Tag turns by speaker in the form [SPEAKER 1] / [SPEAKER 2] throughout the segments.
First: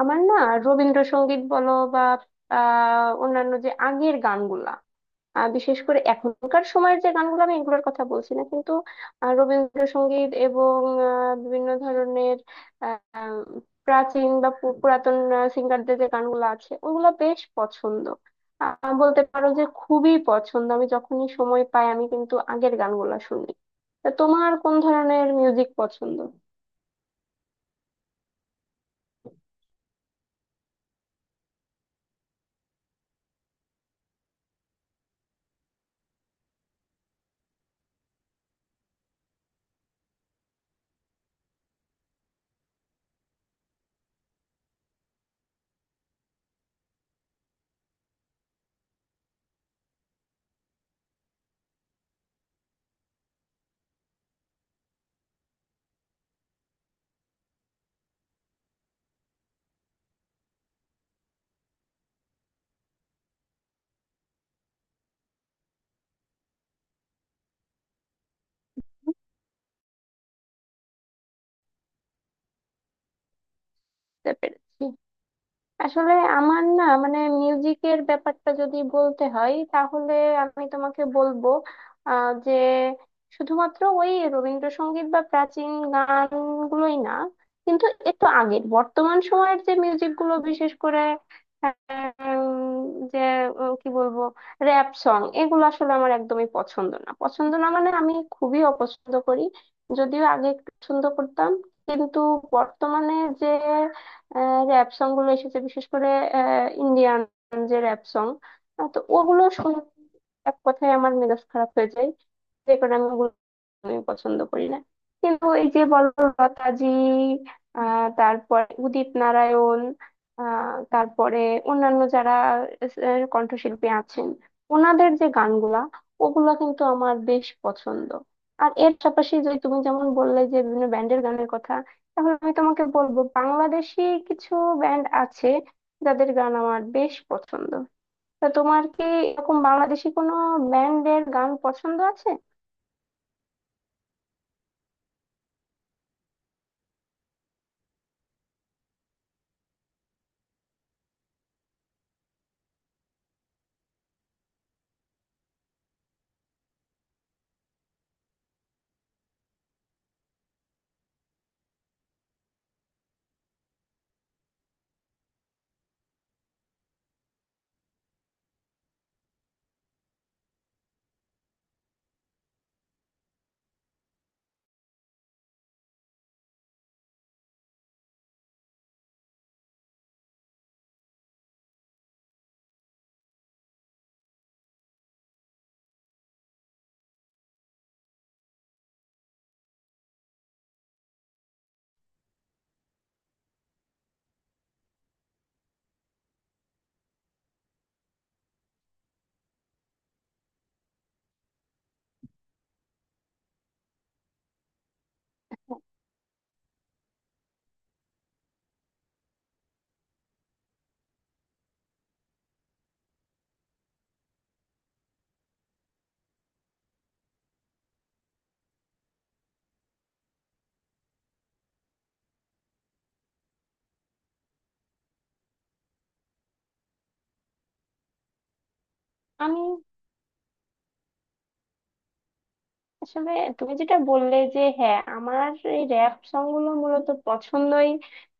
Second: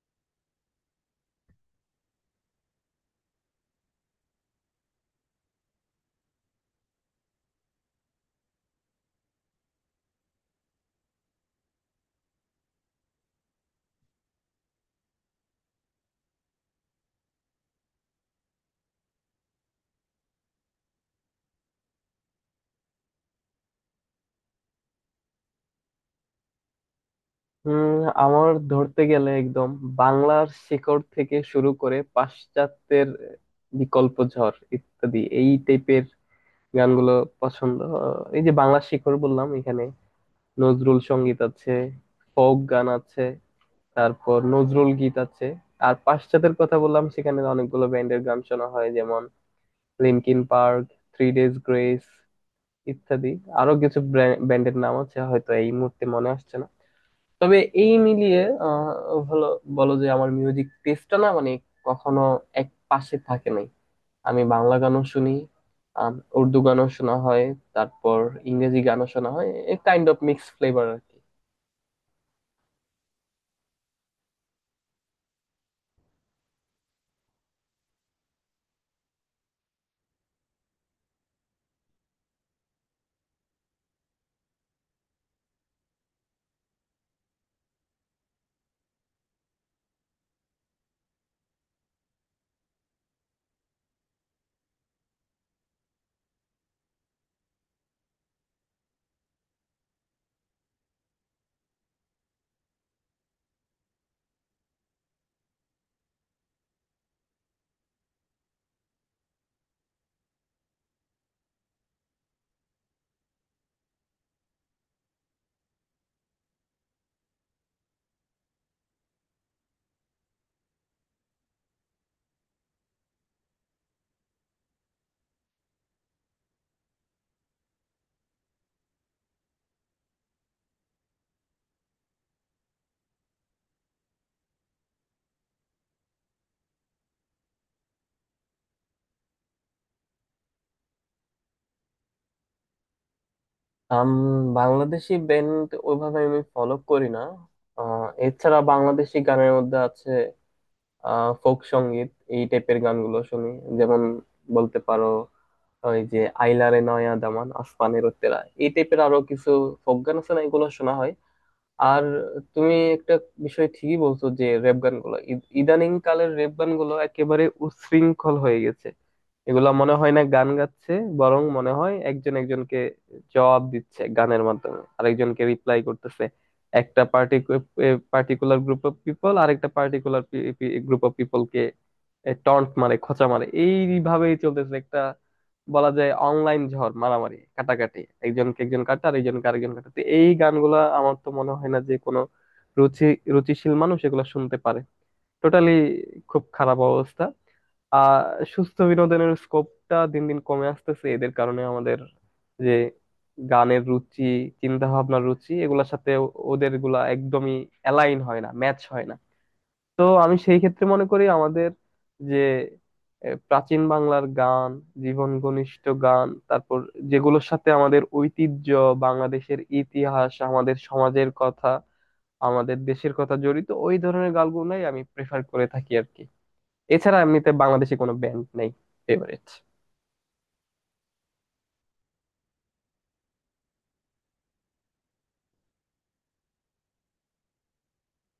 [SPEAKER 1] আমার না, রবীন্দ্রসঙ্গীত বলো বা অন্যান্য যে আগের গানগুলা, বিশেষ করে এখনকার সময়ের যে গানগুলো আমি এগুলোর কথা বলছি না কিন্তু রবীন্দ্রসঙ্গীত এবং বিভিন্ন ধরনের আহ, প্রাচীন বা পুরাতন সিঙ্গারদের যে গানগুলো আছে ওগুলো বেশ পছন্দ। আহ, বলতে পারো যে খুবই পছন্দ, আমি যখনই সময় পাই আমি কিন্তু আগের গানগুলো শুনি। তা তোমার কোন ধরনের মিউজিক পছন্দ?
[SPEAKER 2] হুম। আমার ধরতে গেলে একদম বাংলার শিকড় থেকে শুরু করে পাশ্চাত্যের বিকল্প ঝড় ইত্যাদি এই টাইপের গানগুলো পছন্দ। এই যে বাংলার শিকড় বললাম, এখানে নজরুল সঙ্গীত আছে, ফোক গান আছে, তারপর নজরুল গীত আছে। আর পাশ্চাত্যের কথা বললাম, সেখানে অনেকগুলো ব্যান্ডের গান শোনা হয়, যেমন Linkin Park, Three Days Grace ইত্যাদি। আরো কিছু ব্যান্ডের নাম আছে, হয়তো এই মুহূর্তে মনে আসছে না। তবে এই মিলিয়ে হলো বলো যে আমার মিউজিক টেস্টটা না, মানে কখনো এক পাশে থাকে নাই। আমি বাংলা গানও শুনি, আম, উর্দু গানও শোনা হয়, তারপর ইংরেজি গানও শোনা হয়। A kind of mix flavour আর কি।
[SPEAKER 1] বুঝতে পেরেছি। আসলে আমার না, মানে মিউজিকের ব্যাপারটা যদি বলতে হয় তাহলে আমি তোমাকে বলবো যে শুধুমাত্র ওই রবীন্দ্রসঙ্গীত বা প্রাচীন গানগুলোই না, কিন্তু একটু আগের বর্তমান সময়ের যে মিউজিকগুলো, বিশেষ করে উম, যে কি বলবো, র্যাপ সং, এগুলো আসলে আমার একদমই পছন্দ না, পছন্দ না মানে আমি খুবই অপছন্দ করি। যদিও আগে একটু পছন্দ করতাম, কিন্তু বর্তমানে যে যে র্যাপ সং গুলো এসেছে, বিশেষ করে ইন্ডিয়ান যে র্যাপ সং, তো ওগুলো শুনে এক কথায় আমার মেজাজ খারাপ হয়ে যায়। রেকর্ড আমি ওগুলো, আমি পছন্দ করি না। কিন্তু এই যে বলো লতাজি, তারপরে উদিত নারায়ণ, তারপরে অন্যান্য যারা কণ্ঠশিল্পী আছেন ওনাদের যে গানগুলা, ওগুলা কিন্তু আমার বেশ পছন্দ। আর এর পাশাপাশি যদি তুমি যেমন বললে যে বিভিন্ন ব্যান্ডের গানের কথা, তাহলে আমি তোমাকে বলবো বাংলাদেশি কিছু ব্যান্ড আছে যাদের গান আমার বেশ পছন্দ। তা তোমার কি এরকম বাংলাদেশি কোনো ব্যান্ডের গান পছন্দ আছে?
[SPEAKER 2] আম, বাংলাদেশি ব্যান্ড ওইভাবে আমি ফলো করি না। এছাড়া বাংলাদেশি গানের মধ্যে আছে ফোক সঙ্গীত, এই টাইপের গানগুলো শুনি। যেমন বলতে পারো, ওই যে আইলারে নয়া দামান, আসমানের উত্তেরা, এই টাইপের আরো কিছু ফোক গান আছে না, এগুলো শোনা হয়। আর তুমি একটা বিষয় ঠিকই বলছো যে রেপ গানগুলো ইদানিং কালের রেপ গানগুলো একেবারে উচ্ছৃঙ্খল হয়ে গেছে। এগুলা মনে হয় না গান গাচ্ছে, বরং মনে হয় একজন একজনকে জবাব দিচ্ছে, গানের মাধ্যমে আরেকজনকে রিপ্লাই করতেছে। একটা পার্টিকুলার গ্রুপ অফ পিপল আরেকটা পার্টিকুলার গ্রুপ অফ পিপলকে টন্ট মারে, খোঁচা মারে, এইভাবেই চলতেছে। একটা বলা যায় অনলাইন ঝড়, মারামারি, কাটাকাটি, একজনকে একজন কাটা আর একজনকে আরেকজন কাটা। তো এই গানগুলা আমার তো মনে হয় না যে কোনো রুচি রুচিশীল মানুষ এগুলা শুনতে পারে। টোটালি খুব খারাপ অবস্থা। আহ, সুস্থ বিনোদনের স্কোপটা দিন দিন কমে আসতেছে এদের কারণে। আমাদের যে গানের রুচি, চিন্তা ভাবনার রুচি, এগুলোর সাথে ওদের গুলা একদমই অ্যালাইন হয় না, ম্যাচ হয় না। তো আমি সেই ক্ষেত্রে মনে করি আমাদের যে প্রাচীন বাংলার গান, জীবন ঘনিষ্ঠ গান, তারপর যেগুলোর সাথে আমাদের ঐতিহ্য, বাংলাদেশের ইতিহাস, আমাদের সমাজের কথা, আমাদের দেশের কথা জড়িত, ওই ধরনের গানগুলোই আমি প্রেফার করে থাকি আর কি। এছাড়া এমনিতে বাংলাদেশে কোনো ব্যান্ড নেই ফেভারিট।
[SPEAKER 1] আমি আসলে তুমি যেটা বললে যে হ্যাঁ, আমার এই র‍্যাপ সং গুলো মূলত পছন্দই,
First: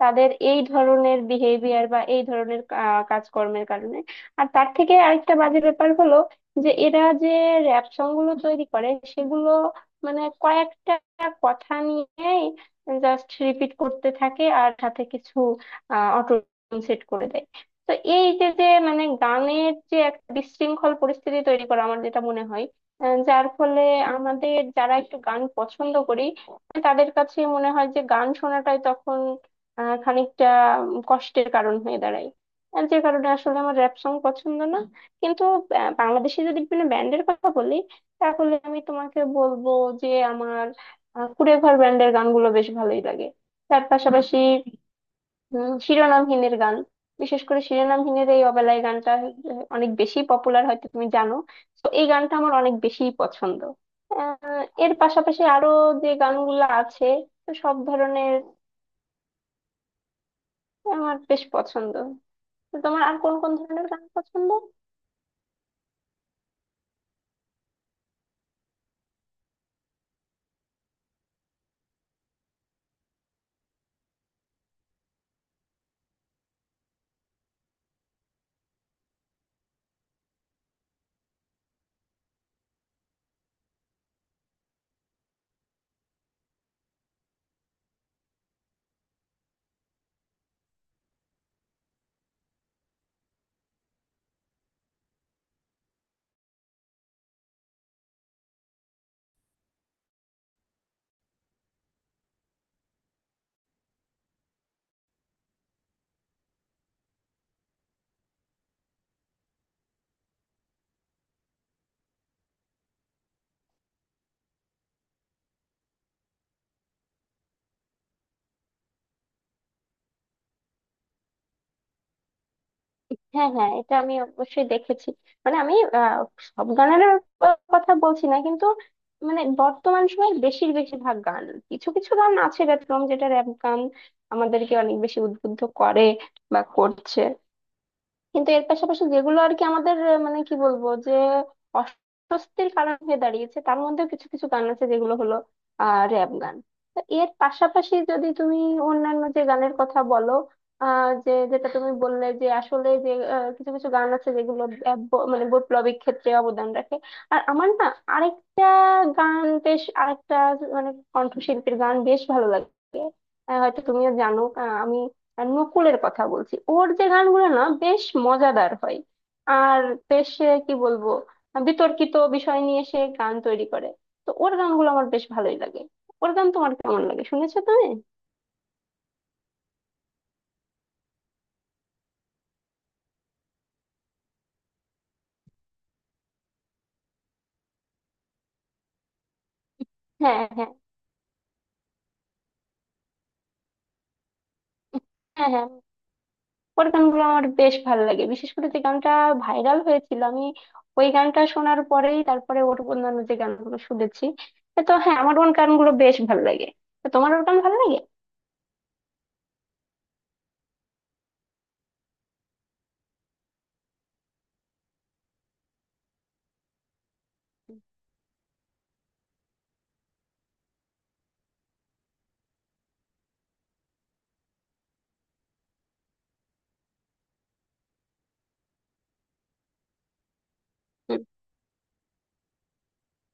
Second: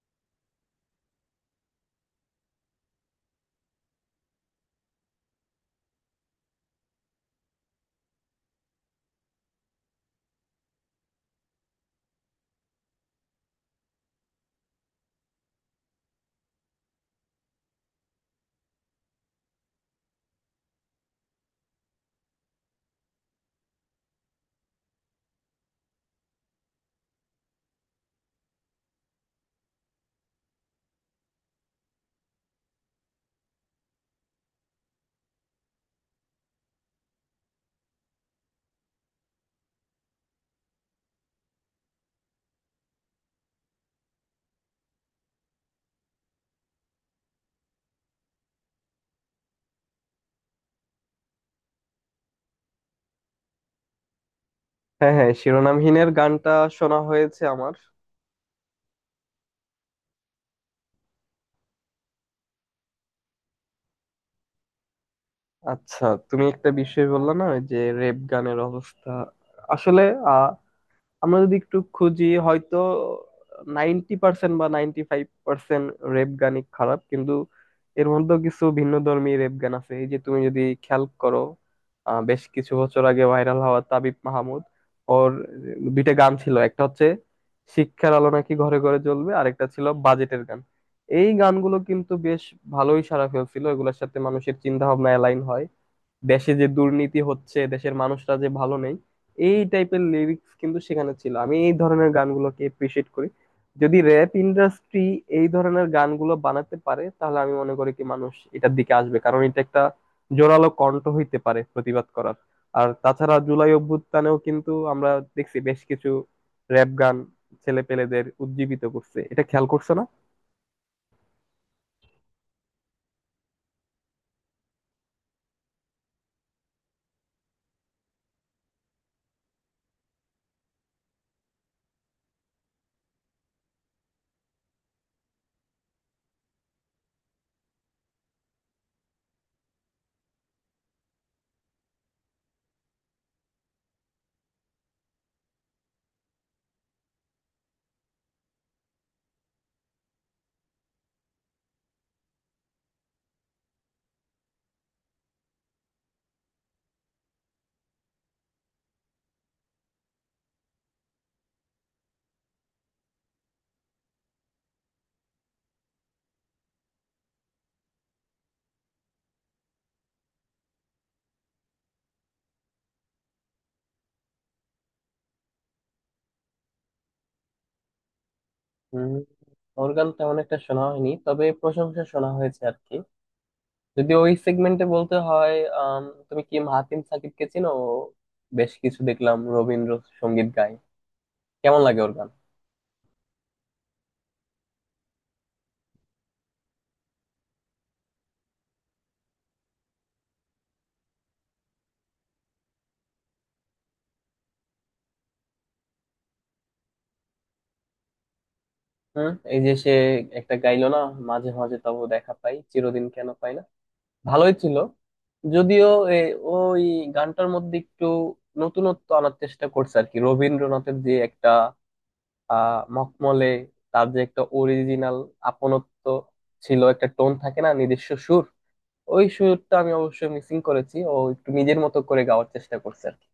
[SPEAKER 1] তাদের এই ধরনের বিহেভিয়ার বা এই ধরনের কাজকর্মের কারণে। আর তার থেকে আরেকটা বাজে ব্যাপার হলো, যে এরা যে র‍্যাপ সং গুলো তৈরি করে সেগুলো মানে কয়েকটা কথা নিয়েই জাস্ট রিপিট করতে থাকে, আর সাথে কিছু অটো সেট করে দেয়। তো এই যে যে মানে গানের যে একটা বিশৃঙ্খল পরিস্থিতি তৈরি করা, আমার যেটা মনে হয় যার ফলে আমাদের যারা একটু গান পছন্দ করি তাদের কাছে মনে হয় যে গান শোনাটাই তখন খানিকটা কষ্টের কারণ হয়ে দাঁড়ায়। আর যে কারণে আসলে আমার র্যাপ সং পছন্দ না। কিন্তু বাংলাদেশে যদি বিভিন্ন ব্যান্ডের কথা বলি, তাহলে আমি তোমাকে বলবো যে আমার কুড়ে ঘর ব্যান্ডের গানগুলো বেশ ভালোই লাগে। তার পাশাপাশি শিরোনামহীনের গান, বিশেষ করে শিরোনামহীনের এই অবেলায় গানটা অনেক বেশি পপুলার, হয়তো তুমি জানো। তো এই গানটা আমার অনেক বেশি পছন্দ। এর
[SPEAKER 2] হ্যাঁ, হ্যাঁ,
[SPEAKER 1] পাশাপাশি আরো
[SPEAKER 2] শিরোনামহীনের
[SPEAKER 1] যে
[SPEAKER 2] গানটা
[SPEAKER 1] গানগুলো
[SPEAKER 2] শোনা
[SPEAKER 1] আছে,
[SPEAKER 2] হয়েছে
[SPEAKER 1] তো
[SPEAKER 2] আমার।
[SPEAKER 1] সব ধরনের আমার বেশ পছন্দ। তো তোমার আর কোন কোন ধরনের গান পছন্দ?
[SPEAKER 2] আচ্ছা, তুমি একটা বিষয় বললে না, ওই যে রেপ গানের অবস্থা। আসলে আমরা যদি একটু খুঁজি, হয়তো 90% বা 95% রেপ গানই খারাপ, কিন্তু এর মধ্যেও কিছু ভিন্নধর্মী রেপ গান আছে। এই যে তুমি যদি খেয়াল করো, বেশ কিছু বছর আগে ভাইরাল হওয়া তাবিব মাহমুদ, ওর 2টা গান ছিল। একটা হচ্ছে শিক্ষার আলো নাকি ঘরে ঘরে জ্বলবে, আরেকটা ছিল বাজেটের গান। এই গানগুলো কিন্তু বেশ ভালোই সাড়া ফেলছিল। এগুলোর সাথে মানুষের চিন্তা ভাবনা অ্যালাইন হয়। দেশে যে দুর্নীতি হচ্ছে, দেশের মানুষরা যে ভালো নেই, এই টাইপের লিরিক্স কিন্তু সেখানে ছিল। আমি এই ধরনের গানগুলোকে এপ্রিসিয়েট করি। যদি র্যাপ ইন্ডাস্ট্রি এই ধরনের গানগুলো বানাতে পারে, তাহলে আমি মনে করি কি মানুষ এটার দিকে আসবে, কারণ এটা একটা জোরালো কণ্ঠ হইতে পারে প্রতিবাদ করার। আর তাছাড়া জুলাই অভ্যুত্থানেও কিন্তু আমরা দেখছি বেশ কিছু র্যাপ গান ছেলে পেলেদের উজ্জীবিত করছে, এটা খেয়াল করছো না?
[SPEAKER 1] হ্যাঁ, হ্যাঁ, এটা আমি অবশ্যই দেখেছি। মানে আমি সব গানের কথা বলছি না কিন্তু, মানে বর্তমান সময়ে বেশিরভাগ গান, কিছু কিছু গান আছে ব্যতিক্রম যেটা র‍্যাপ গান আমাদেরকে অনেক বেশি উদ্বুদ্ধ করে বা করছে, কিন্তু এর পাশাপাশি যেগুলো আর কি আমাদের মানে কি বলবো, যে অস্বস্তির কারণ হয়ে দাঁড়িয়েছে তার মধ্যেও কিছু কিছু গান আছে যেগুলো হলো র্যাপ গান। তো এর পাশাপাশি যদি তুমি অন্যান্য যে গানের কথা বলো, যে যেটা তুমি বললে যে আসলে যে কিছু কিছু গান আছে যেগুলো মানে বৈপ্লবিক ক্ষেত্রে অবদান রাখে। আর আমার না আরেকটা গান বেশ, আরেকটা মানে কণ্ঠশিল্পীর গান বেশ ভালো লাগে, হয়তো তুমিও জানো, আমি নকুলের কথা বলছি। ওর যে গানগুলো না বেশ মজাদার হয়, আর বেশ কি বলবো, বিতর্কিত বিষয় নিয়ে সে গান তৈরি করে। তো ওর গানগুলো আমার বেশ ভালোই লাগে। ওর গান তোমার কেমন লাগে, শুনেছো তুমি?
[SPEAKER 2] হম, ওর গান তেমন একটা শোনা হয়নি, তবে প্রশংসা শোনা হয়েছে আর কি। যদি ওই সেগমেন্টে বলতে হয়, আম, তুমি কি মাহাতিম সাকিবকে চিনো? ও বেশ কিছু দেখলাম
[SPEAKER 1] হ্যাঁ,
[SPEAKER 2] রবীন্দ্রসঙ্গীত
[SPEAKER 1] হ্যাঁ।
[SPEAKER 2] গায়। কেমন লাগে ওর গান?
[SPEAKER 1] হ্যাঁ, হ্যাঁ, ওর গানগুলো আমার বেশ ভালো লাগে, বিশেষ করে যে গানটা ভাইরাল হয়েছিল, আমি ওই গানটা শোনার পরেই তারপরে ওর অন্যান্য যে গানগুলো শুনেছি। তো হ্যাঁ, আমার ওর গানগুলো বেশ ভালো লাগে। তো তোমার ওর গান ভালো লাগে?
[SPEAKER 2] হুম, এই যে সে একটা গাইলো না, মাঝে মাঝে তবু দেখা পাই চিরদিন কেন পাই না, ভালোই ছিল। যদিও এ- ওই গানটার মধ্যে একটু নতুনত্ব আনার চেষ্টা করছে আর কি। রবীন্দ্রনাথের যে একটা আহ মখমলে, তার যে একটা অরিজিনাল আপনত্ব ছিল, একটা টোন থাকে না নিজস্ব সুর, ওই সুরটা আমি অবশ্যই মিসিং করেছি। ও একটু নিজের মতো করে গাওয়ার চেষ্টা করছে আর কি।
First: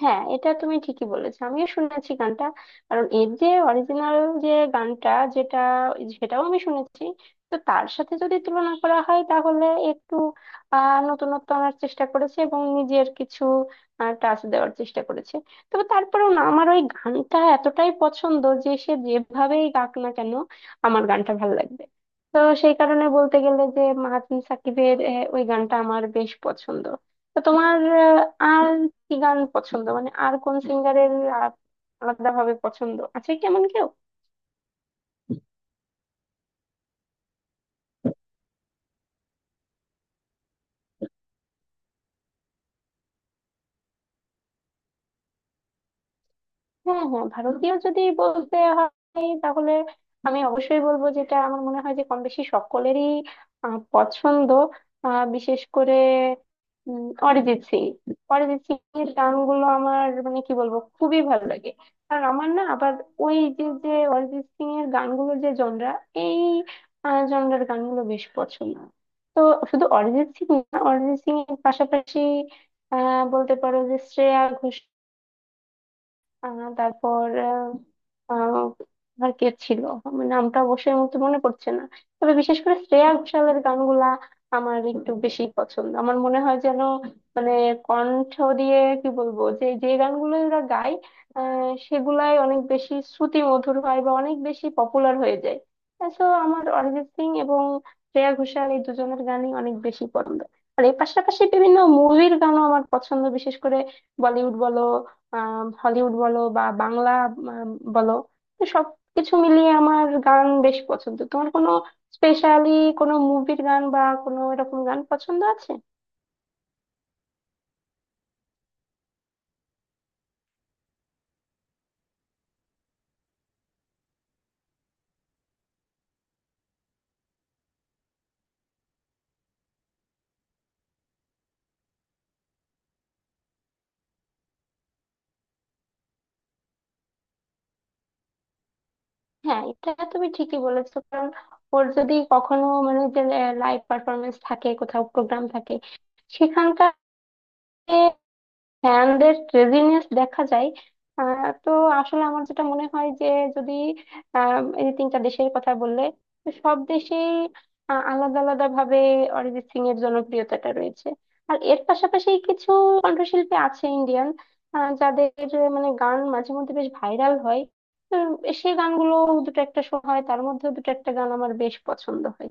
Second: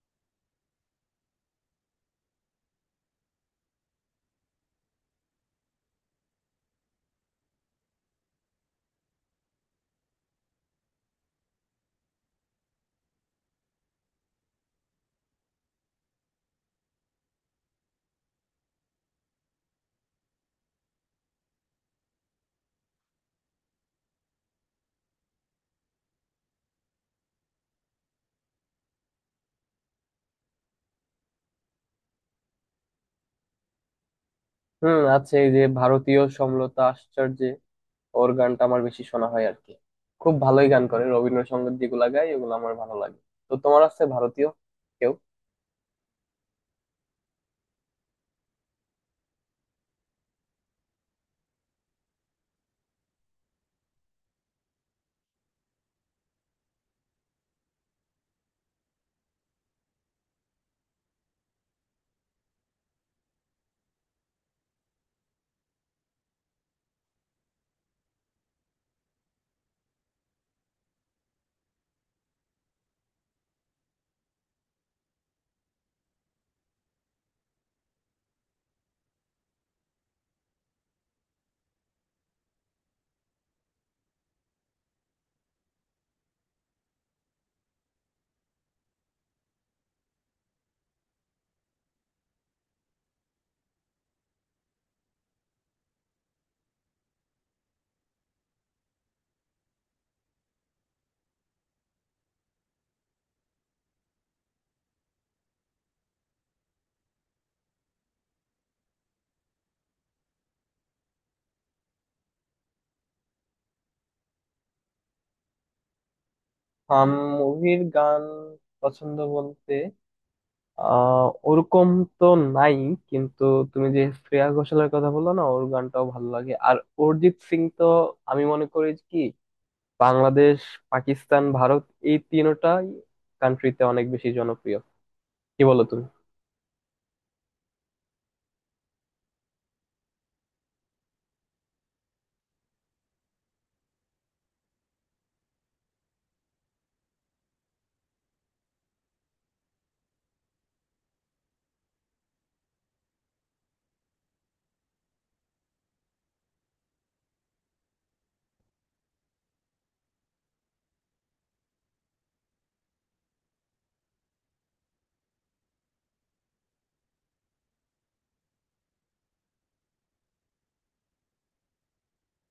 [SPEAKER 1] হ্যাঁ, এটা তুমি ঠিকই বলেছো, আমিও শুনেছি গানটা। কারণ এর যে অরিজিনাল যে গানটা, যেটা, সেটাও আমি শুনেছি। তো তার সাথে যদি তুলনা করা হয় তাহলে একটু নতুনত্ব আনার চেষ্টা করেছে এবং নিজের কিছু টাচ দেওয়ার চেষ্টা করেছে। তবে তারপরেও না, আমার ওই গানটা এতটাই পছন্দ যে সে যেভাবেই গাক না কেন আমার গানটা ভালো লাগবে। তো সেই কারণে বলতে গেলে যে মাহাতিন সাকিবের ওই গানটা আমার বেশ পছন্দ। তো তোমার আর কি গান পছন্দ, মানে আর কোন সিঙ্গারের আলাদা ভাবে পছন্দ আছে, কেমন কেউ?
[SPEAKER 2] হুম, আছে। এই যে ভারতীয় সমলতা আশ্চর্যে, ওর গানটা আমার বেশি শোনা হয় আর কি। খুব ভালোই গান করে, রবীন্দ্রসঙ্গীত যেগুলা গায় ওগুলো আমার ভালো লাগে। তো তোমার আছে ভারতীয় কেউ?
[SPEAKER 1] হ্যাঁ, হ্যাঁ, ভারতীয় যদি বলতে হয় তাহলে আমি অবশ্যই বলবো যেটা আমার মনে হয় যে কম বেশি সকলেরই পছন্দ, বিশেষ করে অরিজিৎ সিং। অরিজিৎ সিং এর গানগুলো আমার মানে কি বলবো, খুবই ভালো লাগে। কারণ আমার না আবার ওই যে যে অরিজিৎ সিং এর গানগুলোর যে জনরা, এই জনরার গানগুলো বেশ পছন্দ। তো শুধু অরিজিৎ সিং না, অরিজিৎ সিং এর পাশাপাশি বলতে পারো যে শ্রেয়া ঘোষাল, তারপর আহ, আহ, আর কে ছিল, আমার নামটা অবশ্যই মতো মনে পড়ছে না। তবে বিশেষ করে শ্রেয়া ঘোষালের গানগুলা আমার একটু বেশি পছন্দ, আমার মনে হয় যেন মানে কণ্ঠ দিয়ে কি বলবো, যে যে গানগুলো ওরা গায় সেগুলাই অনেক বেশি শ্রুতি মধুর হয় বা অনেক বেশি পপুলার হয়ে যায়। তো আমার অরিজিৎ সিং এবং শ্রেয়া ঘোষাল এই দুজনের গানই অনেক বেশি পছন্দ। আর এর পাশাপাশি বিভিন্ন মুভির গানও আমার পছন্দ, বিশেষ করে বলিউড বলো, হলিউড বলো, বা বাংলা আম, বলো। তো সবকিছু মিলিয়ে আমার গান বেশ পছন্দ। তোমার কোনো স্পেশালি কোনো মুভির গান বা কোনো এরকম গান পছন্দ আছে?
[SPEAKER 2] হাম, মুভির গান পছন্দ বলতে আহ ওরকম তো নাই, কিন্তু তুমি যে শ্রেয়া ঘোষালের কথা বললো না, ওর গানটাও ভালো লাগে। আর অরিজিৎ সিং তো, আমি মনে করি কি বাংলাদেশ, পাকিস্তান, ভারত, এই তিনটাই কান্ট্রিতে অনেক বেশি জনপ্রিয়। কি বলো তুমি?
[SPEAKER 1] হ্যাঁ, এটা তুমি ঠিকই বলেছো। কারণ ওর যদি কখনো মানে যে লাইভ পারফরমেন্স থাকে, কোথাও প্রোগ্রাম থাকে, সেখানকার ফ্যানদের ক্রেজিনেস দেখা যায়। তো আসলে আমার যেটা মনে হয় যে, যদি এই যে তিনটা দেশের কথা বললে, তো সব দেশেই আলাদা আলাদা ভাবে অরিজিৎ সিং এর জনপ্রিয়তাটা রয়েছে। আর এর পাশাপাশি কিছু কণ্ঠশিল্পী আছে ইন্ডিয়ান, যাদের মানে গান মাঝে মধ্যে বেশ ভাইরাল হয়। তো সেই গানগুলো দুটো একটা শো হয়, তার মধ্যেও দুটো একটা গান আমার বেশ পছন্দ হয়।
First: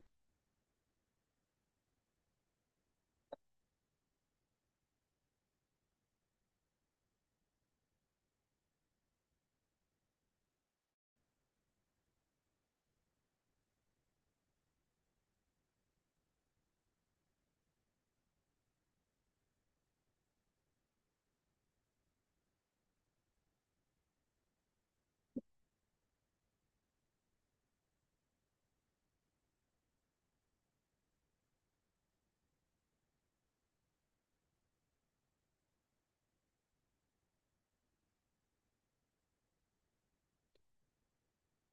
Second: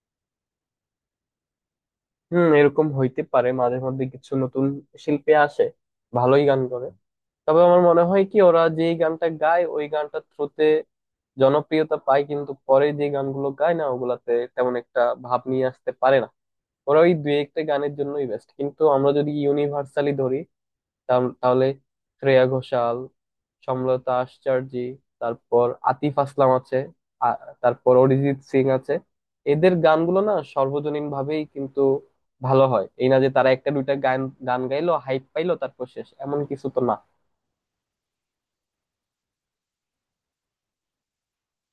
[SPEAKER 2] হুম, এরকম হইতে পারে, মাঝে মধ্যে কিছু নতুন শিল্পী আসে, ভালোই গান করে। তবে আমার মনে হয় কি ওরা যে গানটা গায় ওই গানটার থ্রুতে জনপ্রিয়তা পায়, কিন্তু পরে যে গানগুলো গায় না, ওগুলাতে তেমন একটা ভাব নিয়ে আসতে পারে না। ওরা ওই দুই একটা গানের জন্যই বেস্ট। কিন্তু আমরা যদি ইউনিভার্সালি ধরি, তাহলে তাহলে শ্রেয়া ঘোষাল, সমলতা আশ্চর্য, তারপর আতিফ আসলাম আছে, তারপর অরিজিৎ সিং আছে, এদের গানগুলো না সর্বজনীন ভাবেই কিন্তু ভালো হয়। এই না যে তারা একটা দুইটা গান গান গাইলো, হাইপ পাইলো, তারপর শেষ, এমন কিছু তো না।